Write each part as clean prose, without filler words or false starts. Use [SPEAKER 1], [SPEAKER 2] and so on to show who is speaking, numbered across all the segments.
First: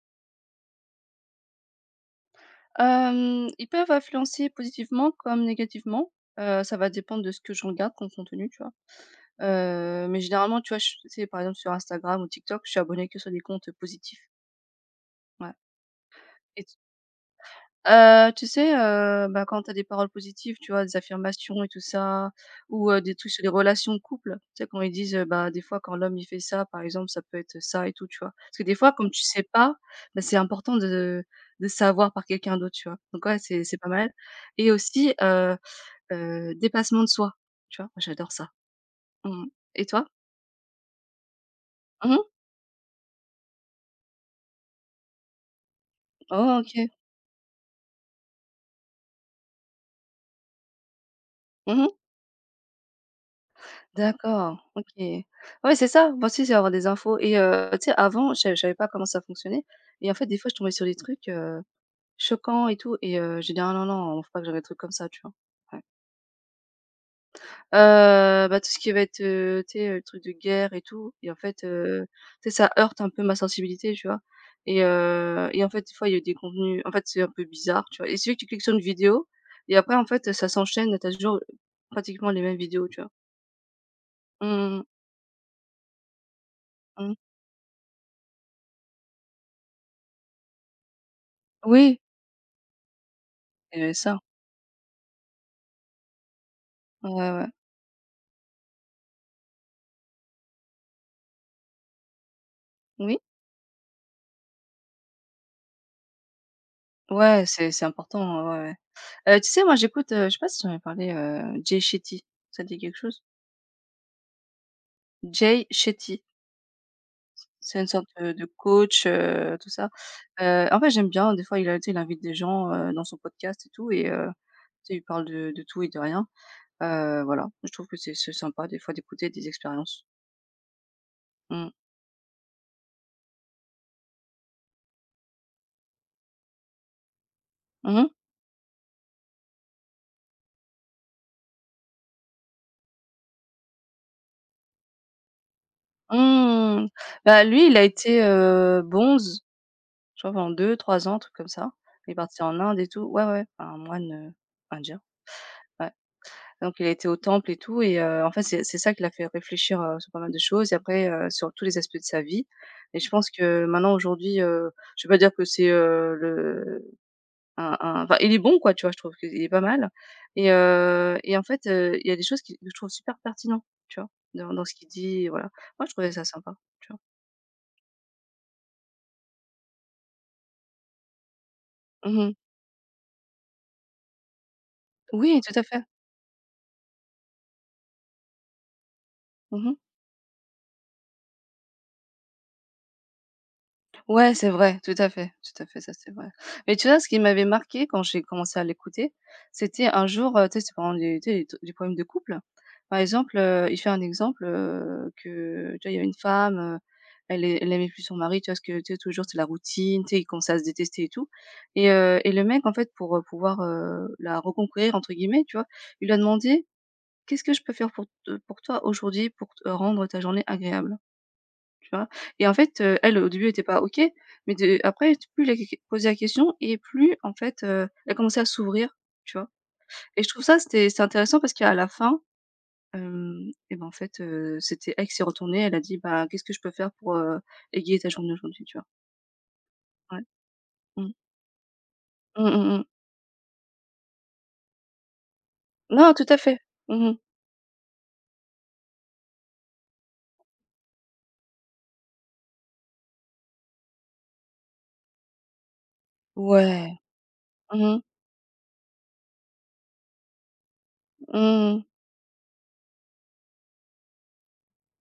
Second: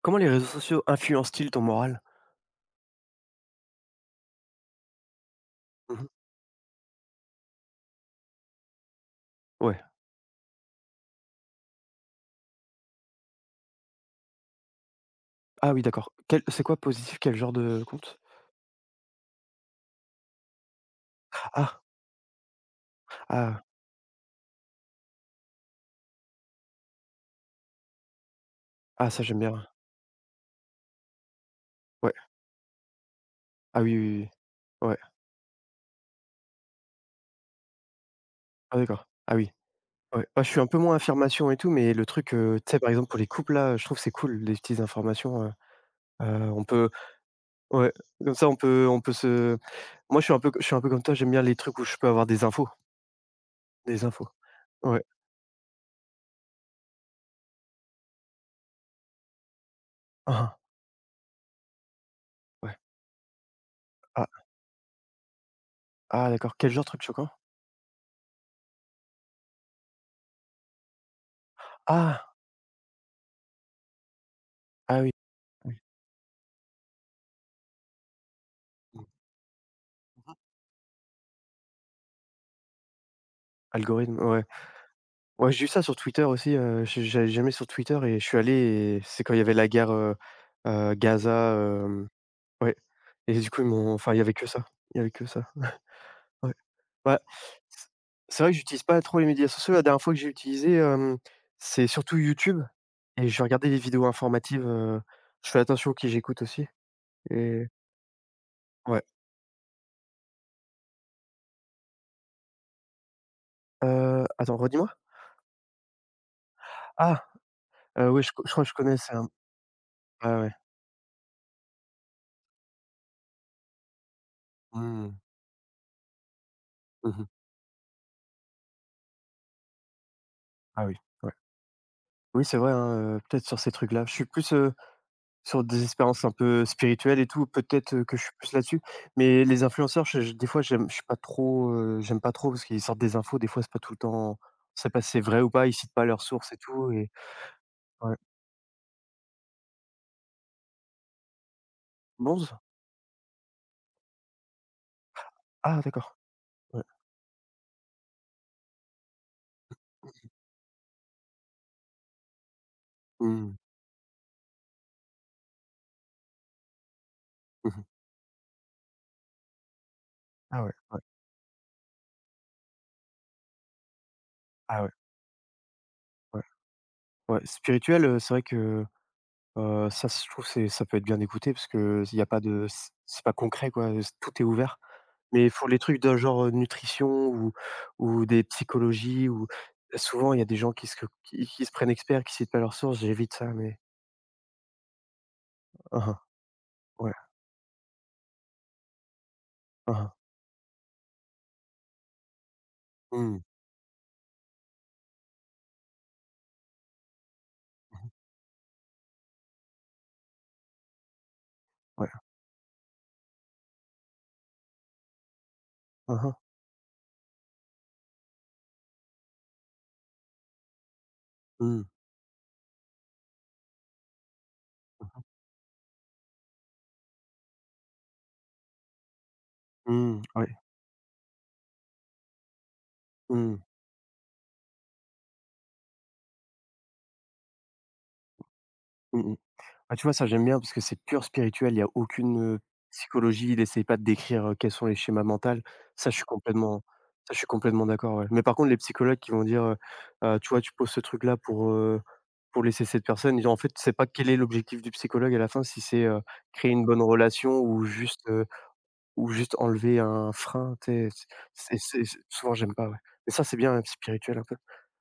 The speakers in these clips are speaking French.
[SPEAKER 1] Comment les réseaux sociaux influencent-ils ton moral?
[SPEAKER 2] Ils peuvent influencer positivement comme
[SPEAKER 1] Mmh.
[SPEAKER 2] négativement. Ça va dépendre de ce que je regarde comme contenu, tu vois?
[SPEAKER 1] Ouais.
[SPEAKER 2] Mais généralement, tu vois, je tu sais, par exemple, sur Instagram ou TikTok, je suis abonnée que sur des comptes positifs. Ouais.
[SPEAKER 1] Ah oui, d'accord. Quel C'est
[SPEAKER 2] et
[SPEAKER 1] quoi
[SPEAKER 2] t
[SPEAKER 1] positif? Quel genre de compte?
[SPEAKER 2] Tu sais, bah, quand tu as des paroles positives, tu vois, des affirmations et tout
[SPEAKER 1] Ah!
[SPEAKER 2] ça ou des trucs sur les
[SPEAKER 1] Ah!
[SPEAKER 2] relations de couple. Tu sais, quand ils disent, bah, des fois, quand l'homme, il fait ça, par exemple, ça peut être ça et tout, tu vois? Parce que des fois, comme
[SPEAKER 1] Ah,
[SPEAKER 2] tu
[SPEAKER 1] ça j'aime
[SPEAKER 2] sais
[SPEAKER 1] bien.
[SPEAKER 2] pas, bah, c'est important de savoir
[SPEAKER 1] Ouais.
[SPEAKER 2] par quelqu'un d'autre, tu vois? Donc ouais, c'est
[SPEAKER 1] Ah
[SPEAKER 2] pas
[SPEAKER 1] oui, oui,
[SPEAKER 2] mal
[SPEAKER 1] oui,
[SPEAKER 2] et
[SPEAKER 1] oui. Ouais.
[SPEAKER 2] aussi, dépassement de soi, tu vois? Moi, j'adore ça.
[SPEAKER 1] Ah d'accord. Ah
[SPEAKER 2] Mmh.
[SPEAKER 1] oui.
[SPEAKER 2] Et toi?
[SPEAKER 1] Ouais. Moi je suis un peu moins affirmation et tout, mais le
[SPEAKER 2] Mmh.
[SPEAKER 1] truc, tu sais par exemple pour les couples là, je trouve que c'est cool les petites informations,
[SPEAKER 2] Oh,
[SPEAKER 1] on
[SPEAKER 2] OK.
[SPEAKER 1] peut ouais, comme ça on peut se moi je suis un peu comme toi, j'aime bien les trucs où
[SPEAKER 2] Mmh.
[SPEAKER 1] je peux avoir des infos, des infos.
[SPEAKER 2] D'accord, OK.
[SPEAKER 1] Ouais.
[SPEAKER 2] Ouais, c'est ça, moi aussi, c'est avoir des infos et tu sais, avant, je savais pas comment ça fonctionnait et en fait, des fois, je
[SPEAKER 1] Ah.
[SPEAKER 2] tombais sur des trucs, choquants
[SPEAKER 1] Ouais.
[SPEAKER 2] et tout et j'ai dit: «Ah non, non,
[SPEAKER 1] Ah,
[SPEAKER 2] faut pas que je des trucs comme ça», tu vois? Ouais.
[SPEAKER 1] ah d'accord. Quel genre de truc choquant?
[SPEAKER 2] Bah, tout ce qui va être, tu sais, truc de guerre et tout et en fait,
[SPEAKER 1] Ah!
[SPEAKER 2] tu sais, ça heurte un peu ma sensibilité, tu vois? Et
[SPEAKER 1] Ah oui,
[SPEAKER 2] heu et en
[SPEAKER 1] oui.
[SPEAKER 2] fait, des fois, il y a des contenus en fait, c'est un peu bizarre, tu vois? Il suffit que tu cliques sur une
[SPEAKER 1] Mmh.
[SPEAKER 2] vidéo et après, en fait, ça s'enchaîne, t'as toujours pratiquement les mêmes vidéos, tu vois?
[SPEAKER 1] Algorithme, ouais.
[SPEAKER 2] Mmh
[SPEAKER 1] Ouais, j'ai eu ça sur Twitter aussi, je
[SPEAKER 2] mh, mmh.
[SPEAKER 1] j'allais jamais sur Twitter et je suis allé et c'est quand il y avait la guerre, Gaza,
[SPEAKER 2] Oui,
[SPEAKER 1] hem, ouais, et du coup, ils m'ont enfin,
[SPEAKER 2] ça.
[SPEAKER 1] il y avait que ça, il y avait que ça, ouais. Bah,
[SPEAKER 2] Ouais, ouais.
[SPEAKER 1] c c'est vrai que j'utilise pas trop les médias sociaux. La dernière fois que j'ai utilisé, c'est surtout YouTube
[SPEAKER 2] Oui.
[SPEAKER 1] et je regardais des vidéos informatives, je fais attention à qui j'écoute aussi,
[SPEAKER 2] Ouais,
[SPEAKER 1] et
[SPEAKER 2] c'est important, ouais, ouais,
[SPEAKER 1] ouais.
[SPEAKER 2] ouais. Tu sais, moi, j'écoute, je sais pas si j'en ai parlé, Jay Shetty, ça te dit quelque chose?
[SPEAKER 1] Attends, redis-moi?
[SPEAKER 2] Jay Shetty.
[SPEAKER 1] Ah!
[SPEAKER 2] C'est une sorte,
[SPEAKER 1] Oui,
[SPEAKER 2] de
[SPEAKER 1] je crois que je connais,
[SPEAKER 2] coach,
[SPEAKER 1] c'est un
[SPEAKER 2] tout ça.
[SPEAKER 1] ouais, ouais.
[SPEAKER 2] En fait, j'aime bien, des fois, il a tu sais, il invite des gens, dans son podcast et tout et tu sais, il
[SPEAKER 1] Mmh.
[SPEAKER 2] parle de tout et de rien.
[SPEAKER 1] Mmh.
[SPEAKER 2] Voilà, je trouve que c'est sympa, des fois, d'écouter des expériences.
[SPEAKER 1] Ah oui, ouais.
[SPEAKER 2] Mmh.
[SPEAKER 1] Oui, c'est vrai, hein, peut-être sur ces trucs-là. Je suis plus, sur des expériences un peu spirituelles et tout, peut-être,
[SPEAKER 2] Mmh mh.
[SPEAKER 1] que je suis plus là-dessus. Mais les influenceurs, je des fois, j'aime je suis pas trop, j'aime pas trop parce qu'ils sortent des infos, des fois, c'est pas tout le temps, on sait pas si c'est vrai ou pas, ils citent pas leurs sources et
[SPEAKER 2] Mmh.
[SPEAKER 1] tout, et
[SPEAKER 2] Bah, lui, il a
[SPEAKER 1] ouais.
[SPEAKER 2] été, bonze, je crois pendant deux trois ans, un truc comme ça. Il est parti
[SPEAKER 1] Bronze?
[SPEAKER 2] en Inde et tout. Ouais, ouais, un moine, indien,
[SPEAKER 1] Ah
[SPEAKER 2] ouais.
[SPEAKER 1] d'accord,
[SPEAKER 2] Donc
[SPEAKER 1] ouais.
[SPEAKER 2] il a été au temple et tout et en fait, c'est ça qui l'a fait réfléchir, sur pas mal de choses et après, sur tous les aspects de sa vie et je pense
[SPEAKER 1] Mmh.
[SPEAKER 2] que maintenant aujourd'hui, je vais pas dire que c'est, le
[SPEAKER 1] Mmh.
[SPEAKER 2] un enfin, il est bon quoi, tu vois? Je trouve qu'il est pas mal et
[SPEAKER 1] Ah ouais, ouais.
[SPEAKER 2] heu et en fait, il y a des choses qui que je trouve super pertinentes, tu vois? Dans ce
[SPEAKER 1] Ah
[SPEAKER 2] qu'il
[SPEAKER 1] ouais,
[SPEAKER 2] dit, et voilà. Moi, je trouvais ça
[SPEAKER 1] ouais.
[SPEAKER 2] sympa, tu vois?
[SPEAKER 1] Ouais, spirituel, c'est vrai que, ça, je trouve, c'est ça peut être bien écouté parce que il y a
[SPEAKER 2] Mmh.
[SPEAKER 1] pas de c'est pas concret, quoi, tout est ouvert.
[SPEAKER 2] Oui,
[SPEAKER 1] Mais ils
[SPEAKER 2] tout à
[SPEAKER 1] font les
[SPEAKER 2] fait.
[SPEAKER 1] trucs d'un genre, nutrition ou des psychologies ou
[SPEAKER 2] Mmh.
[SPEAKER 1] souvent il y a des gens qui se prennent experts, qui citent pas leurs sources, j'évite ça, mais
[SPEAKER 2] Ouais, c'est vrai, tout à fait, ça
[SPEAKER 1] ah,
[SPEAKER 2] c'est
[SPEAKER 1] hein.
[SPEAKER 2] vrai. Mais tu vois, ce
[SPEAKER 1] Ouais.
[SPEAKER 2] qui m'avait marqué quand j'ai commencé à l'écouter, c'était
[SPEAKER 1] Ah,
[SPEAKER 2] un
[SPEAKER 1] hein.
[SPEAKER 2] jour, tu sais, c'est parlant des tu sais, des problèmes de couple. Par exemple,
[SPEAKER 1] Mmh.
[SPEAKER 2] il fait un exemple, que, tu vois, il y avait une femme, elle aimait plus son mari, tu vois? Parce que, tu sais, toujours c'est la routine, tu sais, ils commençaient à se détester et tout et
[SPEAKER 1] Ouais.
[SPEAKER 2] heu et le mec, en fait, pour, pouvoir, la «reconquérir» entre guillemets, tu vois? Il lui a
[SPEAKER 1] Ah, hein.
[SPEAKER 2] demandé: «Qu'est-ce que je peux faire pour toi aujourd'hui pour te rendre ta journée agréable?»
[SPEAKER 1] Mmh.
[SPEAKER 2] Tu vois? Et en fait, elle, au début, elle était pas OK, mais de après,
[SPEAKER 1] Mmh.
[SPEAKER 2] plus je lui posé la question et plus, en fait, elle a commencé à s'ouvrir, tu vois?
[SPEAKER 1] Mmh.
[SPEAKER 2] Et je trouve
[SPEAKER 1] Ouais.
[SPEAKER 2] ça, c'est intéressant parce qu'à la fin, hem
[SPEAKER 1] Mmh.
[SPEAKER 2] et ben, en fait, c'était elle qui s'est retournée, elle a dit: «Bah, qu'est-ce que je peux faire pour, égayer ta journée aujourd'hui?» tu vois?
[SPEAKER 1] Mmh. Ah, tu vois,
[SPEAKER 2] Ouais.
[SPEAKER 1] ça, j'aime bien parce que c'est
[SPEAKER 2] Mmh.
[SPEAKER 1] pur spirituel. Il y a aucune
[SPEAKER 2] Mmh mh, mmh. Mmh.
[SPEAKER 1] psychologie. Il essaye pas de décrire, quels sont les schémas mentaux. Ça,
[SPEAKER 2] Non,
[SPEAKER 1] je suis
[SPEAKER 2] tout à fait.
[SPEAKER 1] complètement
[SPEAKER 2] Mmh.
[SPEAKER 1] ça, je suis complètement d'accord, ouais. Mais par contre, les psychologues qui vont dire: Tu vois, tu poses ce truc-là pour laisser cette personne», et en fait, c'est pas quel est l'objectif du psychologue à la fin, si c'est, créer une
[SPEAKER 2] Ouais.
[SPEAKER 1] bonne relation
[SPEAKER 2] Mmh mh.
[SPEAKER 1] ou juste enlever un frein, tu sais? C'est
[SPEAKER 2] Mmh.
[SPEAKER 1] c'est c'est souvent, j'aime pas, ouais. Mais ça, c'est bien, hein, spirituel un peu.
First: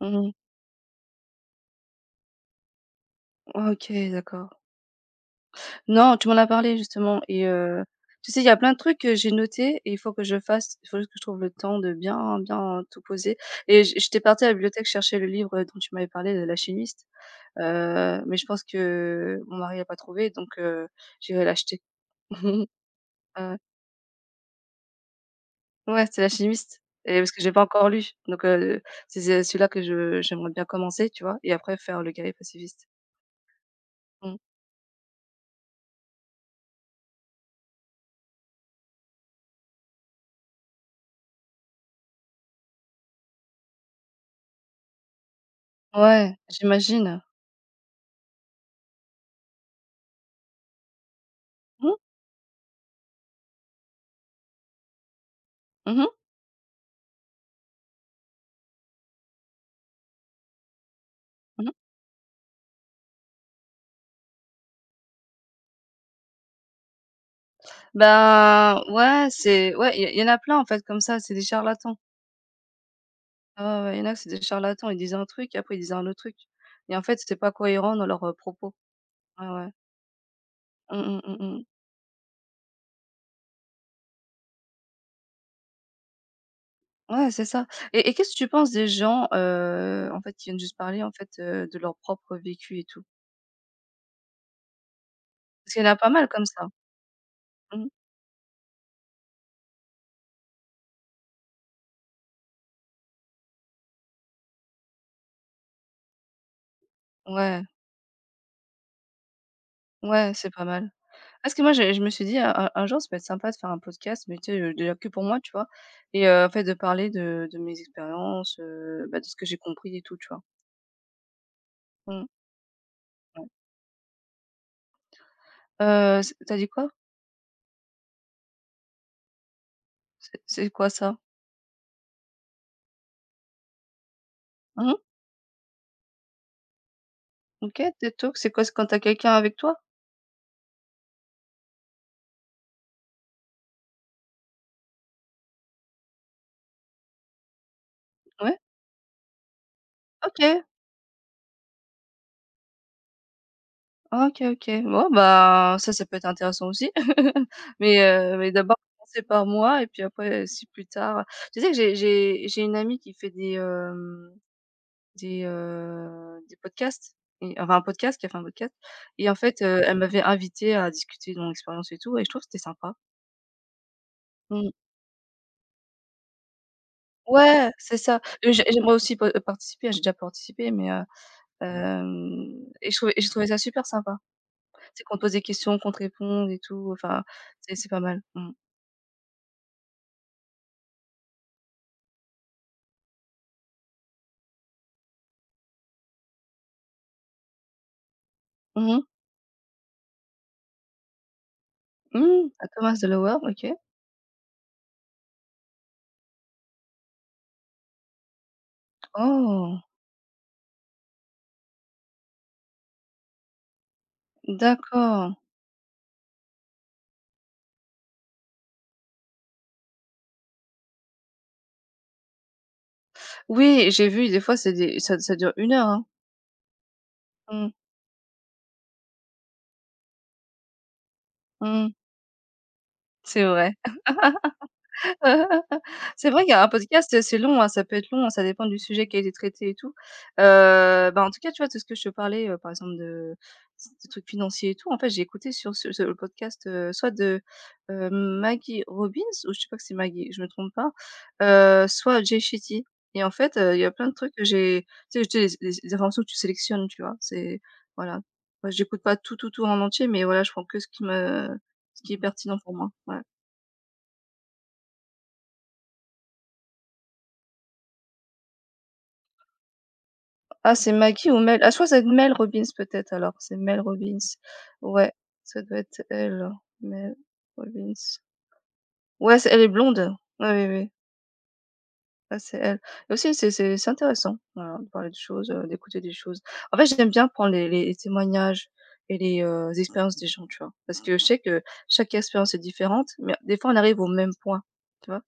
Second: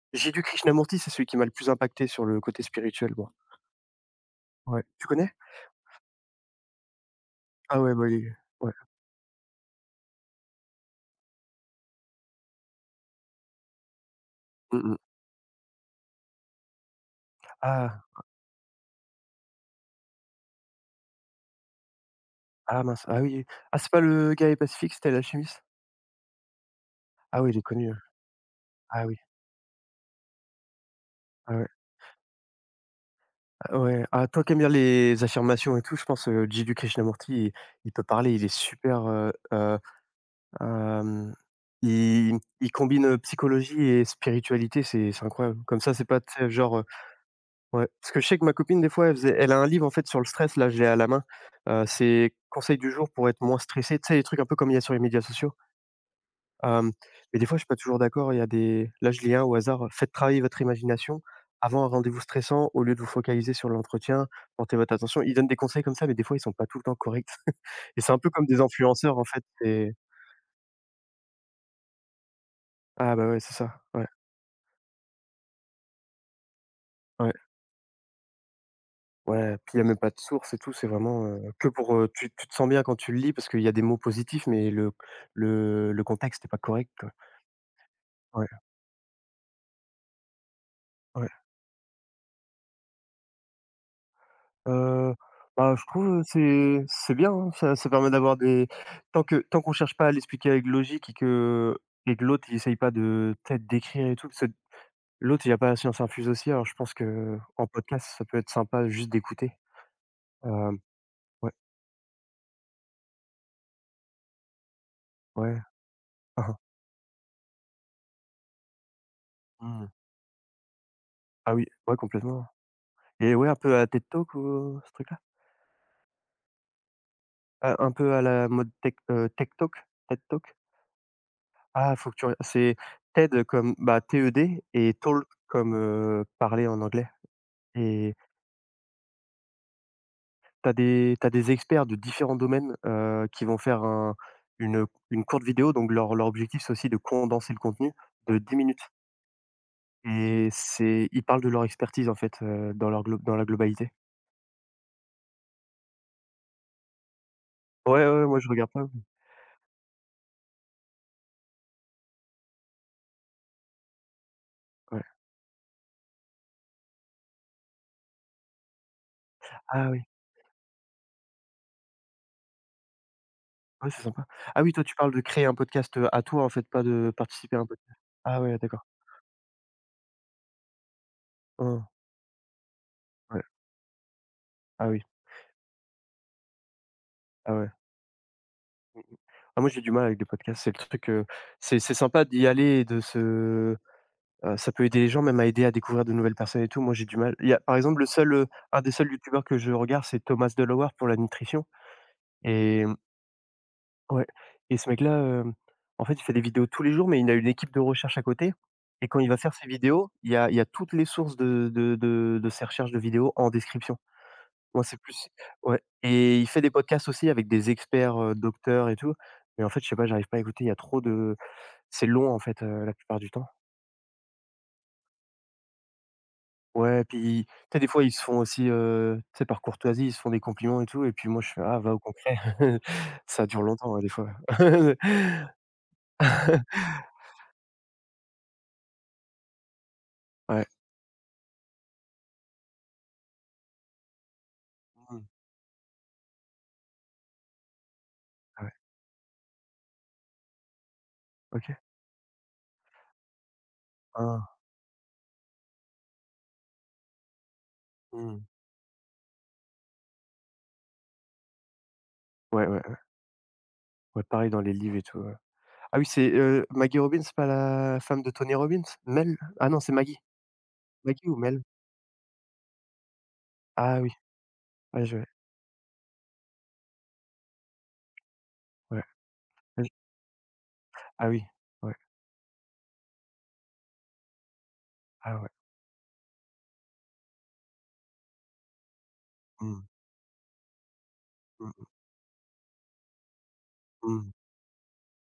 [SPEAKER 2] Mmh.
[SPEAKER 1] Jiddu Krishnamurti, c'est celui qui m'a le plus impacté sur le côté spirituel, moi.
[SPEAKER 2] OK, d'accord.
[SPEAKER 1] Ouais. Tu connais?
[SPEAKER 2] Non, tu m'en as parlé justement et
[SPEAKER 1] Ah ouais, bah,
[SPEAKER 2] tu
[SPEAKER 1] il
[SPEAKER 2] sais, il y a plein
[SPEAKER 1] ouais.
[SPEAKER 2] de trucs que j'ai notés et il faut que je fasse. Il faut juste que je trouve le temps de bien bien tout poser et j'étais partie à la
[SPEAKER 1] Mmh
[SPEAKER 2] bibliothèque
[SPEAKER 1] mh.
[SPEAKER 2] chercher le livre dont tu m'avais parlé, de L'Alchimiste,
[SPEAKER 1] Ah!
[SPEAKER 2] mais je pense que mon mari l'a pas trouvé donc j'irai l'acheter.
[SPEAKER 1] Ah mince, ah oui, oui.
[SPEAKER 2] Heu,
[SPEAKER 1] Ah, c'est pas le gars des Pacifiques, c'était l'alchimiste?
[SPEAKER 2] ouais, c'est L'Alchimiste et parce que
[SPEAKER 1] Ah oui,
[SPEAKER 2] j'ai
[SPEAKER 1] il
[SPEAKER 2] pas
[SPEAKER 1] est
[SPEAKER 2] encore
[SPEAKER 1] connu,
[SPEAKER 2] lu donc
[SPEAKER 1] ah oui,
[SPEAKER 2] c'est celui-là que je j'aimerais bien commencer, tu vois? Et
[SPEAKER 1] ah ouais,
[SPEAKER 2] après faire Le Guerrier Pacifiste.
[SPEAKER 1] ah ouais. Ah,
[SPEAKER 2] Mmh.
[SPEAKER 1] toi qui aimes bien les affirmations et tout, je pense, Jiddu Krishnamurti, il peut parler, il est super, hem, il combine, psychologie et spiritualité, c'est incroyable. Comme ça, c'est pas, tu
[SPEAKER 2] Ouais,
[SPEAKER 1] sais, genre,
[SPEAKER 2] j'imagine.
[SPEAKER 1] ouais. Parce que je sais que ma copine, des fois, elle a un livre, en fait, sur le stress, là, je l'ai à la main.
[SPEAKER 2] Mmh.
[SPEAKER 1] C'est conseils du jour pour être moins stressé, tu sais, les trucs un peu comme il y a sur les médias sociaux.
[SPEAKER 2] Mmh mh.
[SPEAKER 1] Hem, mais des fois, je suis pas toujours d'accord. Il y a des là, je lis un au hasard, «Faites travailler votre imagination
[SPEAKER 2] Mmh.
[SPEAKER 1] avant un rendez-vous stressant, au lieu de vous focaliser sur l'entretien, portez votre attention». Ils donnent des conseils comme ça, mais des fois, ils sont pas tout le temps corrects, et c'est un peu comme des
[SPEAKER 2] Ben,
[SPEAKER 1] influenceurs, en
[SPEAKER 2] ouais,
[SPEAKER 1] fait,
[SPEAKER 2] c'est
[SPEAKER 1] c'est
[SPEAKER 2] ouais, il y en a plein, en fait, comme ça, c'est des charlatans.
[SPEAKER 1] ah, bah, ouais, c'est
[SPEAKER 2] Ah
[SPEAKER 1] ça,
[SPEAKER 2] ouais, ouais, il y en
[SPEAKER 1] ouais,
[SPEAKER 2] a, que c'est des charlatans, ils disent un truc et après ils disent un autre truc et en fait,
[SPEAKER 1] ouais,
[SPEAKER 2] c'est pas cohérent dans leurs, propos. Ouais,
[SPEAKER 1] ouais,
[SPEAKER 2] ouais.
[SPEAKER 1] puis il y a même pas de source et tout, c'est
[SPEAKER 2] Mmh, mmh,
[SPEAKER 1] vraiment,
[SPEAKER 2] mmh, mmh.
[SPEAKER 1] que pour, tu te sens bien quand tu le lis parce qu'il y a des mots positifs, mais le contexte est pas correct, quoi.
[SPEAKER 2] Ouais, c'est ça et qu'est-ce que
[SPEAKER 1] Ouais,
[SPEAKER 2] tu penses des gens, en fait, qui viennent juste parler, en fait,
[SPEAKER 1] ouais.
[SPEAKER 2] de leur propre vécu et tout?
[SPEAKER 1] Heu,
[SPEAKER 2] Parce
[SPEAKER 1] Bah,
[SPEAKER 2] qu'il
[SPEAKER 1] je
[SPEAKER 2] y en a
[SPEAKER 1] trouve,
[SPEAKER 2] pas mal comme ça.
[SPEAKER 1] c'est bien, hein. Ça
[SPEAKER 2] Mmh.
[SPEAKER 1] ça permet d'avoir des tant que tant qu'on cherche pas à l'expliquer avec logique et que l'autre il essaye pas de peut-être d'écrire et tout, parce que l'autre il a pas la science infuse aussi, alors je pense que
[SPEAKER 2] Ouais,
[SPEAKER 1] en podcast, ça peut être sympa juste d'écouter.
[SPEAKER 2] ouais, c'est pas
[SPEAKER 1] Hem,
[SPEAKER 2] mal.
[SPEAKER 1] ouais,
[SPEAKER 2] Parce que moi, j'ai je me suis dit: «Un jour, ça peut être sympa de faire un podcast, mais tu sais, déjà que pour moi», tu
[SPEAKER 1] ouais.
[SPEAKER 2] vois? Et
[SPEAKER 1] Hein,
[SPEAKER 2] en
[SPEAKER 1] hein.
[SPEAKER 2] fait, de parler de mes expériences, bah, de ce que j'ai
[SPEAKER 1] Mmh.
[SPEAKER 2] compris et tout, tu vois?
[SPEAKER 1] Ah oui, ouais,
[SPEAKER 2] Mmh.
[SPEAKER 1] complètement, et ouais, un peu à TED Talk ou ce truc-là?
[SPEAKER 2] C Tu dit quoi?
[SPEAKER 1] Un peu à la mode tech, Tech Talk? TED
[SPEAKER 2] C'est
[SPEAKER 1] Talk?
[SPEAKER 2] c'est quoi ça?
[SPEAKER 1] Ah, faut que tu re c'est TED comme, bah, TED et
[SPEAKER 2] Mmh.
[SPEAKER 1] Talk comme, parler en anglais,
[SPEAKER 2] OK, TED
[SPEAKER 1] et
[SPEAKER 2] Talk, c'est quoi? C'est quand t'as quelqu'un avec toi?
[SPEAKER 1] T'as des experts de différents domaines, qui vont faire une, une courte vidéo, donc leur objectif, c'est aussi de condenser le contenu de 10
[SPEAKER 2] Ouais?
[SPEAKER 1] minutes et
[SPEAKER 2] OK.
[SPEAKER 1] c'est ils parlent de leur expertise, en fait, dans leur glo dans la globalité.
[SPEAKER 2] OK, OK. Bon, bah, ça peut être intéressant aussi. Mais
[SPEAKER 1] Ouais, ouais, ouais,
[SPEAKER 2] heu,
[SPEAKER 1] moi, je
[SPEAKER 2] mais
[SPEAKER 1] regarde
[SPEAKER 2] d'abord
[SPEAKER 1] pas, mais
[SPEAKER 2] commencer par moi et puis après, si plus tard tu sais que j'ai une amie qui fait des,
[SPEAKER 1] ouais.
[SPEAKER 2] des podcasts et enfin un podcast qui a fait un podcast et en fait,
[SPEAKER 1] Ah
[SPEAKER 2] elle
[SPEAKER 1] oui,
[SPEAKER 2] m'avait invité à discuter de mon expérience et tout et je trouve que c'était sympa.
[SPEAKER 1] ouais, c'est sympa. Ah
[SPEAKER 2] Mmh.
[SPEAKER 1] oui, toi, tu parles de créer un podcast, à toi, en fait, pas de participer à un
[SPEAKER 2] Ouais, c'est
[SPEAKER 1] podcast?
[SPEAKER 2] ça.
[SPEAKER 1] Ah ouais, d'accord.
[SPEAKER 2] J'aimerais aussi pa participer, hein, j'ai déjà participé, mais
[SPEAKER 1] Hein,
[SPEAKER 2] hem et je trouvais et j'ai
[SPEAKER 1] ouais.
[SPEAKER 2] trouvé ça super sympa.
[SPEAKER 1] Ah oui,
[SPEAKER 2] C'est qu'on te pose des questions, qu'on te réponde et tout, enfin,
[SPEAKER 1] ah ouais.
[SPEAKER 2] c'est pas mal. Mmh.
[SPEAKER 1] Ah moi, j'ai du mal avec les podcasts, c'est le truc, c'est sympa d'y aller et de se Ça peut aider les gens, même à aider à découvrir de nouvelles personnes et tout. Moi, j'ai du mal. Il y a par exemple un des
[SPEAKER 2] Mmh mh.
[SPEAKER 1] seuls youtubeurs que je regarde, c'est Thomas Delaware pour la nutrition
[SPEAKER 2] Mmh, à
[SPEAKER 1] et
[SPEAKER 2] Thomas Delaware, OK.
[SPEAKER 1] mmh, ouais, et ce mec-là, en fait, il fait des vidéos tous les jours, mais il a une équipe de recherche à côté, et quand il va faire ses
[SPEAKER 2] Oh,
[SPEAKER 1] vidéos, il y a toutes les sources de ses recherches de vidéos en description. Moi, c'est plus
[SPEAKER 2] d'accord.
[SPEAKER 1] ouais, et il fait des podcasts aussi avec des experts, docteurs et tout, mais en fait, je sais pas, j'arrive pas à écouter, il y a trop de c'est long, en fait, la plupart du temps.
[SPEAKER 2] Oui, j'ai vu des fois c'est des ça ça dure une heure, hein.
[SPEAKER 1] Ouais, puis, tu
[SPEAKER 2] Mmh.
[SPEAKER 1] sais, des fois, ils se font aussi, tu sais, par courtoisie, ils se font des compliments et tout, et puis moi, je fais: «Ah,
[SPEAKER 2] Mmh.
[SPEAKER 1] va au concret».
[SPEAKER 2] C'est
[SPEAKER 1] Ça dure
[SPEAKER 2] vrai.
[SPEAKER 1] longtemps, hein, des fois.
[SPEAKER 2] C'est vrai qu'un podcast, c'est long, hein, ça peut être long, hein, ça dépend du sujet qui a été traité et tout.
[SPEAKER 1] Ouais.
[SPEAKER 2] Bah, en tout cas, tu vois, tout ce que je te parlais, par exemple de trucs financiers et tout, en fait, j'ai
[SPEAKER 1] Mmh.
[SPEAKER 2] écouté sur ce ce le podcast, soit de,
[SPEAKER 1] Ah, ouais.
[SPEAKER 2] Maggie Robbins ou je sais pas que c'est Maggie, je me trompe pas,
[SPEAKER 1] OK.
[SPEAKER 2] soit Jay Shetty et en fait, il y a plein de trucs que
[SPEAKER 1] Ah.
[SPEAKER 2] j'ai tu sais, les informations que tu sélectionnes, tu vois? C'est voilà.
[SPEAKER 1] Mmh.
[SPEAKER 2] Moi, j'écoute pas tout, tout, tout en entier, mais voilà, je prends que ce qui est pertinent
[SPEAKER 1] Ouais,
[SPEAKER 2] pour
[SPEAKER 1] ouais,
[SPEAKER 2] moi.
[SPEAKER 1] ouais.
[SPEAKER 2] Ouais.
[SPEAKER 1] Ouais, pareil dans les livres et tout, ouais. Ah oui, c'est, Maggie Robbins, c'est pas la femme de Tony Robbins? Mel? Ah non, c'est Maggie.
[SPEAKER 2] Ah, c'est
[SPEAKER 1] Maggie
[SPEAKER 2] Maggie
[SPEAKER 1] ou
[SPEAKER 2] ou Mel?
[SPEAKER 1] Mel?
[SPEAKER 2] Ah, je crois que ça Mel Robbins peut-être alors. C'est Mel
[SPEAKER 1] Ah oui.
[SPEAKER 2] Robbins.
[SPEAKER 1] Ouais,
[SPEAKER 2] Ouais,
[SPEAKER 1] je ouais.
[SPEAKER 2] ça doit être elle, hein. Mel Robbins. Ouais, c'est elle est
[SPEAKER 1] Ouais.
[SPEAKER 2] blonde. Ouais, oui, oui. Ouais.
[SPEAKER 1] Ah oui. Ouais.
[SPEAKER 2] Ah, c'est elle. Et aussi, c'est intéressant, voilà, de parler de
[SPEAKER 1] Ah ouais.
[SPEAKER 2] choses, d'écouter des choses. En fait, j'aime bien prendre les témoignages et les,
[SPEAKER 1] Mmh.
[SPEAKER 2] expériences des gens, tu vois? Parce que je sais que
[SPEAKER 1] Mmh mh.
[SPEAKER 2] chaque expérience est différente, mais des fois, on arrive au même
[SPEAKER 1] Mmh.
[SPEAKER 2] point, tu vois?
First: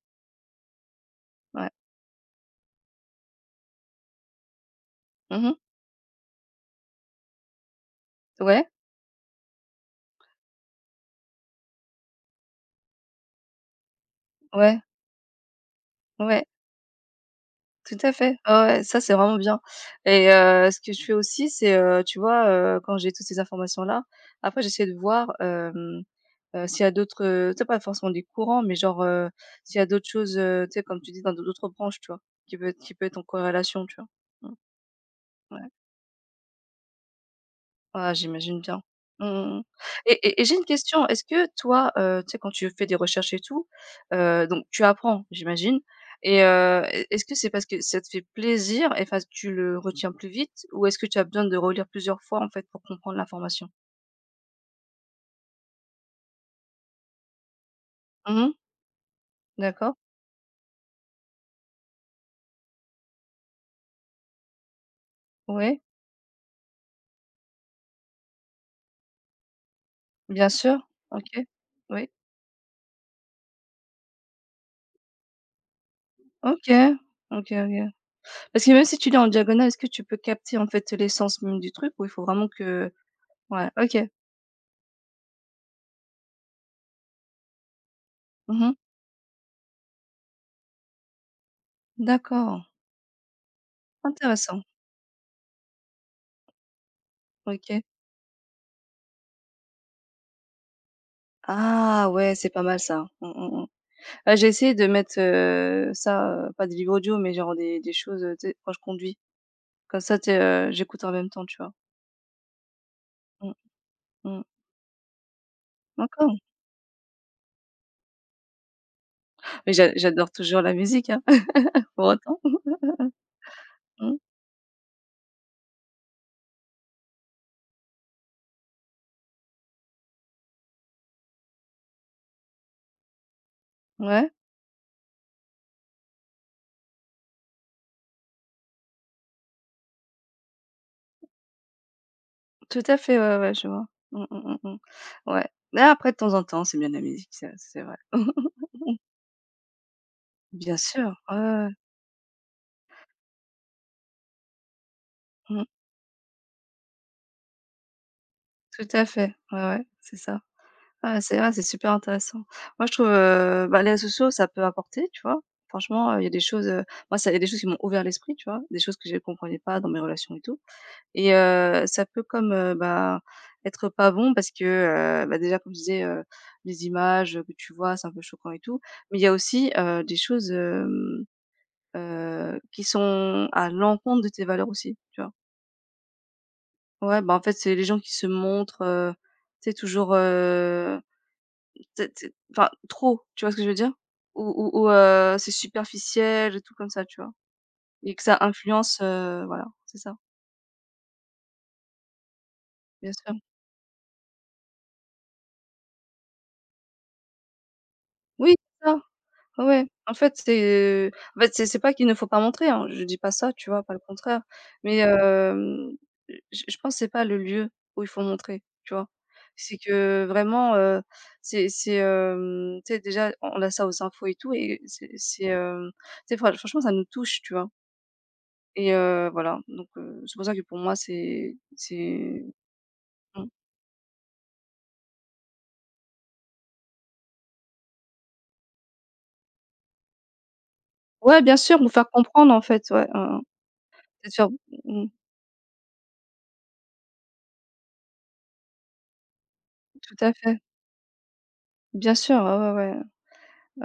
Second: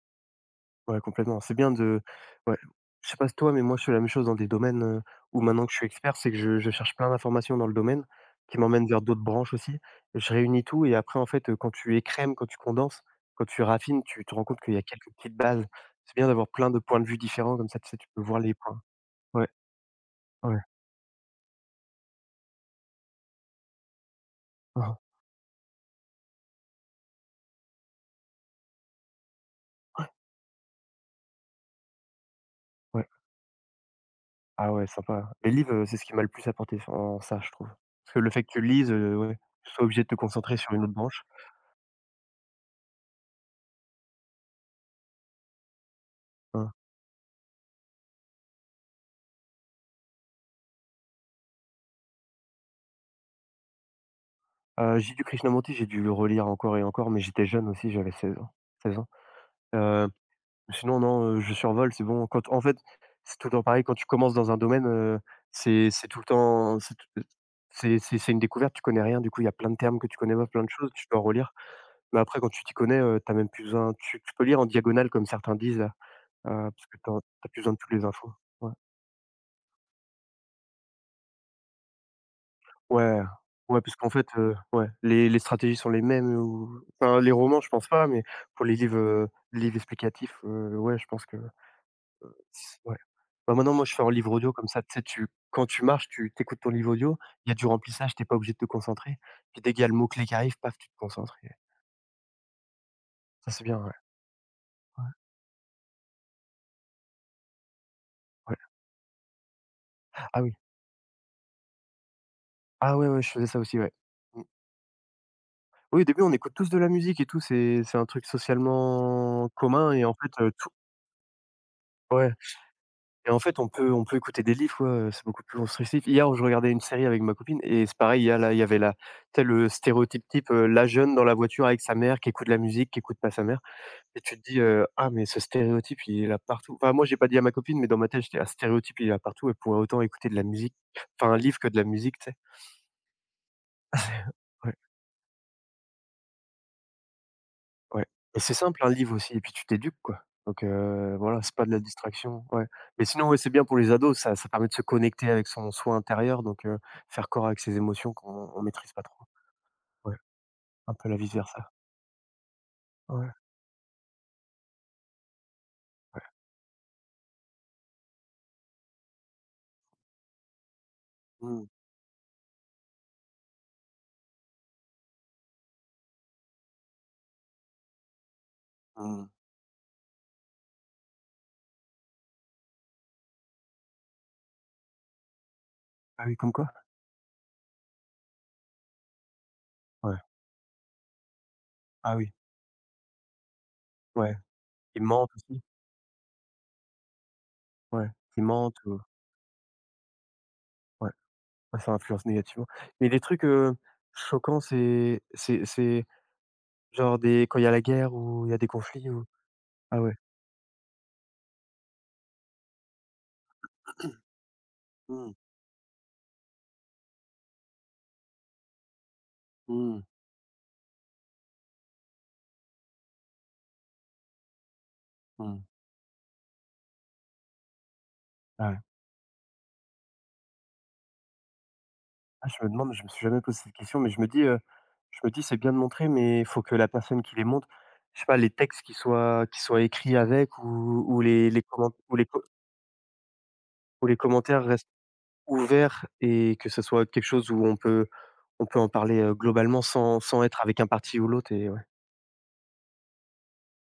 [SPEAKER 1] Ouais, complètement. C'est
[SPEAKER 2] Ouais.
[SPEAKER 1] bien de ouais, je sais pas si toi, mais moi, je fais la même chose dans des domaines, où
[SPEAKER 2] Mmh.
[SPEAKER 1] maintenant que je suis expert, c'est que je cherche plein d'informations dans le domaine qui
[SPEAKER 2] Ouais,
[SPEAKER 1] m'emmènent vers d'autres branches aussi. Je réunis tout et après, en fait, quand tu écrèmes, quand tu condenses, quand tu raffines, tu te rends compte qu'il y
[SPEAKER 2] ouais,
[SPEAKER 1] a quelques petites bases. C'est bien
[SPEAKER 2] ouais.
[SPEAKER 1] d'avoir plein de points de vue différents comme ça, tu
[SPEAKER 2] Tout
[SPEAKER 1] sais, tu
[SPEAKER 2] à
[SPEAKER 1] peux
[SPEAKER 2] fait.
[SPEAKER 1] voir
[SPEAKER 2] Ouais,
[SPEAKER 1] les points.
[SPEAKER 2] ouais, ça, c'est vraiment
[SPEAKER 1] Ouais,
[SPEAKER 2] bien et
[SPEAKER 1] ouais.
[SPEAKER 2] ce que je fais aussi, c'est, tu vois, quand j'ai toutes ces informations-là, après j'essaie de
[SPEAKER 1] Aha.
[SPEAKER 2] voir, s'il y a d'autres, tu sais pas forcément des courants, mais genre, s'il y a
[SPEAKER 1] Ouais,
[SPEAKER 2] d'autres choses, tu sais comme tu dis dans d'autres branches, tu vois? Qui peut
[SPEAKER 1] ouais.
[SPEAKER 2] être en corrélation, tu vois?
[SPEAKER 1] Ah
[SPEAKER 2] Mmh,
[SPEAKER 1] ouais, sympa. Les
[SPEAKER 2] ouais.
[SPEAKER 1] livres, c'est ce qui m'a le plus apporté en ça, je trouve.
[SPEAKER 2] Ah,
[SPEAKER 1] Parce que le fait que
[SPEAKER 2] j'imagine
[SPEAKER 1] tu
[SPEAKER 2] bien.
[SPEAKER 1] lises,
[SPEAKER 2] Mmh
[SPEAKER 1] ouais,
[SPEAKER 2] mh, mmh.
[SPEAKER 1] tu sois obligé de te
[SPEAKER 2] Et j'ai
[SPEAKER 1] concentrer
[SPEAKER 2] une
[SPEAKER 1] sur une autre
[SPEAKER 2] question,
[SPEAKER 1] branche.
[SPEAKER 2] est-ce que toi, tu sais, quand tu fais des recherches et tout, donc tu apprends, j'imagine et
[SPEAKER 1] Hein.
[SPEAKER 2] est-ce que c'est parce que ça te fait plaisir et enfin tu le retiens plus vite ou est-ce que tu as besoin de relire plusieurs fois, en fait, pour comprendre l'information?
[SPEAKER 1] J'ai du Krishnamurti, j'ai dû le relire encore et encore, mais j'étais jeune aussi, j'avais 16 ans
[SPEAKER 2] Mhm.
[SPEAKER 1] 16 ans.
[SPEAKER 2] D'accord.
[SPEAKER 1] Heu, Sinon non, je survole, c'est bon. Quand en fait, c'est tout le temps pareil, quand tu commences dans un domaine,
[SPEAKER 2] Oui,
[SPEAKER 1] c'est tout le temps c'est tout c'est une découverte, tu connais rien, du coup, il y a plein de termes que tu connais pas,
[SPEAKER 2] bien
[SPEAKER 1] plein de
[SPEAKER 2] sûr.
[SPEAKER 1] choses, tu dois
[SPEAKER 2] OK.
[SPEAKER 1] relire.
[SPEAKER 2] Oui.
[SPEAKER 1] Mais après, quand tu t'y connais, tu même plus besoin tu tu peux lire en diagonale comme certains disent là,
[SPEAKER 2] OK.
[SPEAKER 1] parce que t'as as
[SPEAKER 2] OK,
[SPEAKER 1] plus besoin de
[SPEAKER 2] OK.
[SPEAKER 1] toutes les infos.
[SPEAKER 2] Parce que
[SPEAKER 1] Ouais.
[SPEAKER 2] même si tu lis en diagonale, est-ce que tu peux capter, en fait, l'essence même du truc ou il faut vraiment que
[SPEAKER 1] Ouais,
[SPEAKER 2] ouais,
[SPEAKER 1] ouais,
[SPEAKER 2] OK.
[SPEAKER 1] parce qu'en fait, ouais, les stratégies sont les mêmes ou enfin, les romans, je pense pas, mais pour les
[SPEAKER 2] Mhm.
[SPEAKER 1] livres, livres explicatifs, ouais, je pense que
[SPEAKER 2] D'accord.
[SPEAKER 1] s ouais. Bah, maintenant, moi, je fais en livre audio
[SPEAKER 2] Intéressant.
[SPEAKER 1] comme ça, tu sais, tu quand tu marches, tu t'écoutes ton livre audio, il y a du
[SPEAKER 2] OK.
[SPEAKER 1] remplissage, t'es pas obligé de te concentrer, puis dès qu'il y a le mot-clé qui arrive, paf, tu te concentres et
[SPEAKER 2] Ah ouais, c'est pas mal ça. Mmh,
[SPEAKER 1] ça,
[SPEAKER 2] mmh,
[SPEAKER 1] c'est
[SPEAKER 2] mmh.
[SPEAKER 1] bien, ouais.
[SPEAKER 2] Bah, j'ai essayé de
[SPEAKER 1] Ouais,
[SPEAKER 2] mettre, ça, pas des livres audio, mais genre des choses, tu sais,
[SPEAKER 1] ouais.
[SPEAKER 2] quand je conduis. Comme ça, tu
[SPEAKER 1] Ah oui.
[SPEAKER 2] sais, j'écoute en même temps, tu vois?
[SPEAKER 1] Ah ouais, ouais, je faisais
[SPEAKER 2] Mmh,
[SPEAKER 1] ça aussi, ouais.
[SPEAKER 2] mmh.
[SPEAKER 1] Mmh. Oui, au début, on
[SPEAKER 2] D'accord.
[SPEAKER 1] écoute tous de la musique et tout, c'est un truc socialement
[SPEAKER 2] Mais
[SPEAKER 1] commun et en
[SPEAKER 2] j'adore
[SPEAKER 1] fait,
[SPEAKER 2] toujours
[SPEAKER 1] tout
[SPEAKER 2] la musique, hein, pour
[SPEAKER 1] ouais.
[SPEAKER 2] autant.
[SPEAKER 1] Et en fait, on peut on
[SPEAKER 2] Mmh.
[SPEAKER 1] peut écouter des livres, quoi, c'est beaucoup plus constructif. Hier, je regardais une série avec ma copine et c'est pareil, il y avait la tu sais le stéréotype type, la jeune dans la voiture avec sa mère qui écoute la musique, qui écoute pas sa mère et
[SPEAKER 2] Ouais,
[SPEAKER 1] tu te dis, «Ah mais ce stéréotype, il est là partout». Enfin, moi, j'ai pas dit à ma copine, mais dans ma tête, j'étais: «Ah ce stéréotype, il est là partout, elle pourrait autant écouter de la musique, enfin un livre que de la musique», tu sais?
[SPEAKER 2] tout à fait, ouais, ouais, je vois. Mmh, mmh, mmh,
[SPEAKER 1] Ouais.
[SPEAKER 2] mmh. Ouais. Mais après de temps en temps, c'est bien de la musique, c'est vrai.
[SPEAKER 1] Ouais et c'est simple un livre aussi et puis tu t'éduques quoi. Donc
[SPEAKER 2] Bien sûr, ouais,
[SPEAKER 1] voilà,
[SPEAKER 2] ouais,
[SPEAKER 1] c'est pas
[SPEAKER 2] ouais.
[SPEAKER 1] de la distraction, ouais. Mais sinon, ouais, c'est bien pour les ados, ça permet de se connecter avec
[SPEAKER 2] Mmh.
[SPEAKER 1] son soi intérieur donc faire corps avec ses émotions qu'on on
[SPEAKER 2] Tout
[SPEAKER 1] maîtrise pas
[SPEAKER 2] à
[SPEAKER 1] trop.
[SPEAKER 2] fait, ouais, ouais,
[SPEAKER 1] Ouais,
[SPEAKER 2] c'est ça.
[SPEAKER 1] un peu la
[SPEAKER 2] Ah
[SPEAKER 1] vice
[SPEAKER 2] c'est vrai, c'est
[SPEAKER 1] versa.
[SPEAKER 2] super intéressant. Moi je trouve,
[SPEAKER 1] Ouais.
[SPEAKER 2] bah, les réseaux sociaux ça peut apporter, tu vois? Franchement, il y a des choses, moi ça il y a des choses qui m'ont ouvert l'esprit, tu vois? Des choses que je ne comprenais pas dans mes relations et tout et
[SPEAKER 1] Mmh,
[SPEAKER 2] ça peut comme, bah, être pas bon parce que, bah, déjà comme je disais, les images, que tu vois, c'est un peu choquant et tout. Mais il
[SPEAKER 1] mmh.
[SPEAKER 2] y a aussi, des choses, qui sont à l'encontre de tes valeurs aussi, tu vois?
[SPEAKER 1] Ah oui, comme quoi?
[SPEAKER 2] Ouais, bah, en fait, c'est les gens qui se montrent, tu sais toujours.
[SPEAKER 1] Ouais.
[SPEAKER 2] Tu sais
[SPEAKER 1] Ah oui,
[SPEAKER 2] enfin trop, tu vois ce que je veux dire?
[SPEAKER 1] ouais.
[SPEAKER 2] Ou ou
[SPEAKER 1] Qui mentent
[SPEAKER 2] c'est
[SPEAKER 1] aussi.
[SPEAKER 2] superficiel et tout comme ça, tu vois?
[SPEAKER 1] Ouais,
[SPEAKER 2] Et que ça
[SPEAKER 1] qui mentent ou
[SPEAKER 2] influence, voilà, c'est ça,
[SPEAKER 1] ouais, ouais, ça influence négativement. Mais
[SPEAKER 2] bien
[SPEAKER 1] les
[SPEAKER 2] sûr.
[SPEAKER 1] trucs, choquants, c'est genre des quand il y a la guerre ou il
[SPEAKER 2] Oui,
[SPEAKER 1] y a des
[SPEAKER 2] c'est ça,
[SPEAKER 1] conflits ou
[SPEAKER 2] ouais, ouais.
[SPEAKER 1] ah
[SPEAKER 2] En
[SPEAKER 1] ouais.
[SPEAKER 2] fait, c'est pas qu'il ne faut pas montrer, hein, je dis pas ça, tu vois? Pas le contraire. Mais
[SPEAKER 1] Mmh,
[SPEAKER 2] je pense que c'est pas le lieu où il faut montrer, tu vois? C'est
[SPEAKER 1] mmh,
[SPEAKER 2] que vraiment, tu sais déjà on a ça aux infos et tout et
[SPEAKER 1] mmh.
[SPEAKER 2] tu sais franchement ça nous touche, tu vois?
[SPEAKER 1] Ah ouais.
[SPEAKER 2] Et voilà, donc c'est pour ça que pour moi c'est
[SPEAKER 1] Ah, je me demande, je me suis jamais
[SPEAKER 2] mmh.
[SPEAKER 1] posé cette question, mais je me dis: «C'est bien de montrer, mais il faut que la personne qui les montre, je sais pas, les textes qui soient écrits avec ou
[SPEAKER 2] Ouais, bien
[SPEAKER 1] les
[SPEAKER 2] sûr, nous
[SPEAKER 1] comment
[SPEAKER 2] faire
[SPEAKER 1] ou les co
[SPEAKER 2] comprendre en fait, ouais, hein, hein.
[SPEAKER 1] ou les
[SPEAKER 2] Bien sûr,
[SPEAKER 1] commentaires restent
[SPEAKER 2] mmh,
[SPEAKER 1] ouverts et que ce soit quelque chose où on peut en parler, globalement
[SPEAKER 2] tout à
[SPEAKER 1] sans
[SPEAKER 2] fait.
[SPEAKER 1] être avec un parti ou l'autre» et ouais,
[SPEAKER 2] Bien sûr, ouais, ouais, ouais.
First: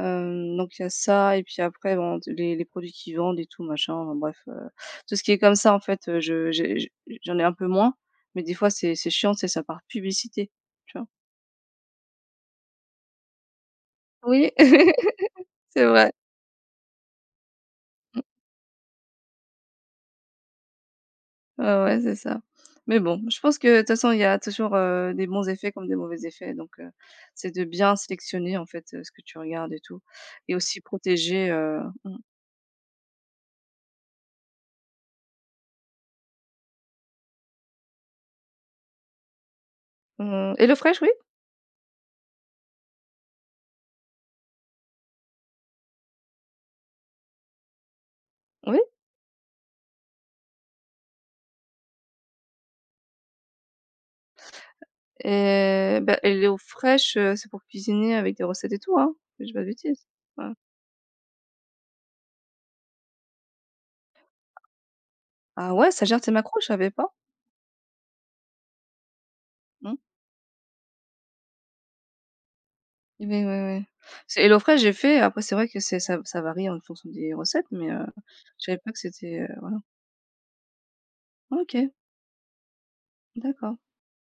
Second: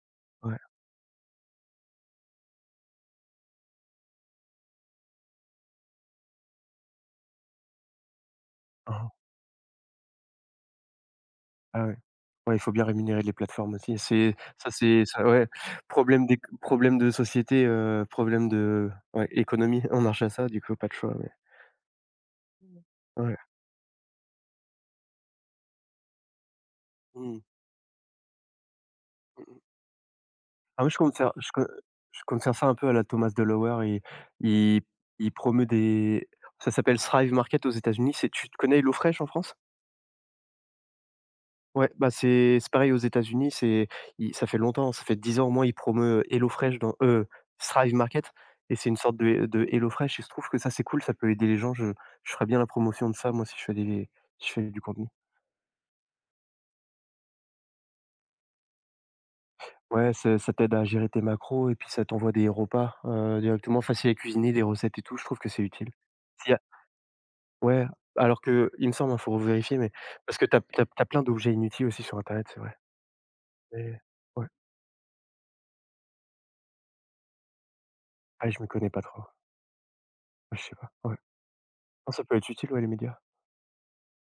[SPEAKER 1] ouais.
[SPEAKER 2] Donc il y a ça et puis après bon t les produits qu'ils vendent et tout machin, enfin bref, tout ce qui est comme ça en fait, je j'ai j j'en ai un peu moins, mais des fois c'est
[SPEAKER 1] Mmh.
[SPEAKER 2] c'est chiant, c'est ça par publicité, tu vois?
[SPEAKER 1] Ah ouais. Ouais, il faut bien rémunérer les plateformes aussi.
[SPEAKER 2] Oui,
[SPEAKER 1] C'est ça ouais,
[SPEAKER 2] c'est vrai.
[SPEAKER 1] problème de société, problème de ouais, économie, on marche à ça, du coup, pas de choix, mais
[SPEAKER 2] Ouais, ouais, c'est ça. Mais bon,
[SPEAKER 1] ouais.
[SPEAKER 2] je pense que de toute façon, il y a toujours, des bons effets comme des mauvais effets, donc
[SPEAKER 1] Mmh.
[SPEAKER 2] c'est de bien sélectionner, en fait, ce que tu regardes et tout et aussi
[SPEAKER 1] Ah oui,
[SPEAKER 2] protéger, mmh,
[SPEAKER 1] je compte faire ça un peu à la Thomas Delaware. Il il promeut des ça s'appelle Thrive Market aux États-Unis. C'est tu connais HelloFresh en France?
[SPEAKER 2] mmh, HelloFresh, oui,
[SPEAKER 1] Ouais, bah, c'est pareil aux États-Unis, c'est il ça fait longtemps, ça fait 10 ans au moins, il promeut HelloFresh dans Thrive Market et
[SPEAKER 2] oui
[SPEAKER 1] c'est une sorte de HelloFresh et je trouve que ça, c'est cool, ça peut aider les gens. Je ferais bien la promotion de ça, moi, si je fais du contenu.
[SPEAKER 2] et bah, HelloFresh, c'est pour cuisiner avec des recettes et tout, hein? Si je dis pas de bêtises?
[SPEAKER 1] Ouais,
[SPEAKER 2] Ouais.
[SPEAKER 1] ça t'aide à gérer tes macros et puis ça t'envoie des repas, directement facile à cuisiner, des recettes et tout. Je trouve que c'est
[SPEAKER 2] Ah ouais,
[SPEAKER 1] utile.
[SPEAKER 2] ça gère tes
[SPEAKER 1] S'il y
[SPEAKER 2] macros?
[SPEAKER 1] a
[SPEAKER 2] Je savais pas.
[SPEAKER 1] ouais, alors que il me semble, il faut vérifier, mais
[SPEAKER 2] Mmh.
[SPEAKER 1] parce que tu as plein d'objets inutiles aussi sur internet, c'est vrai.
[SPEAKER 2] Mais oui ouais.
[SPEAKER 1] Mais
[SPEAKER 2] C'est
[SPEAKER 1] ouais,
[SPEAKER 2] et l'eau fraîche j'ai fait, après c'est vrai que c'est ça ça varie en fonction des recettes, mais
[SPEAKER 1] ah, je
[SPEAKER 2] je
[SPEAKER 1] me
[SPEAKER 2] savais
[SPEAKER 1] connais
[SPEAKER 2] pas que
[SPEAKER 1] pas trop.
[SPEAKER 2] c'était, voilà.
[SPEAKER 1] Ouais, je sais pas, ouais.
[SPEAKER 2] OK,
[SPEAKER 1] Non, ça peut être utile, ouais, les médias.
[SPEAKER 2] d'accord.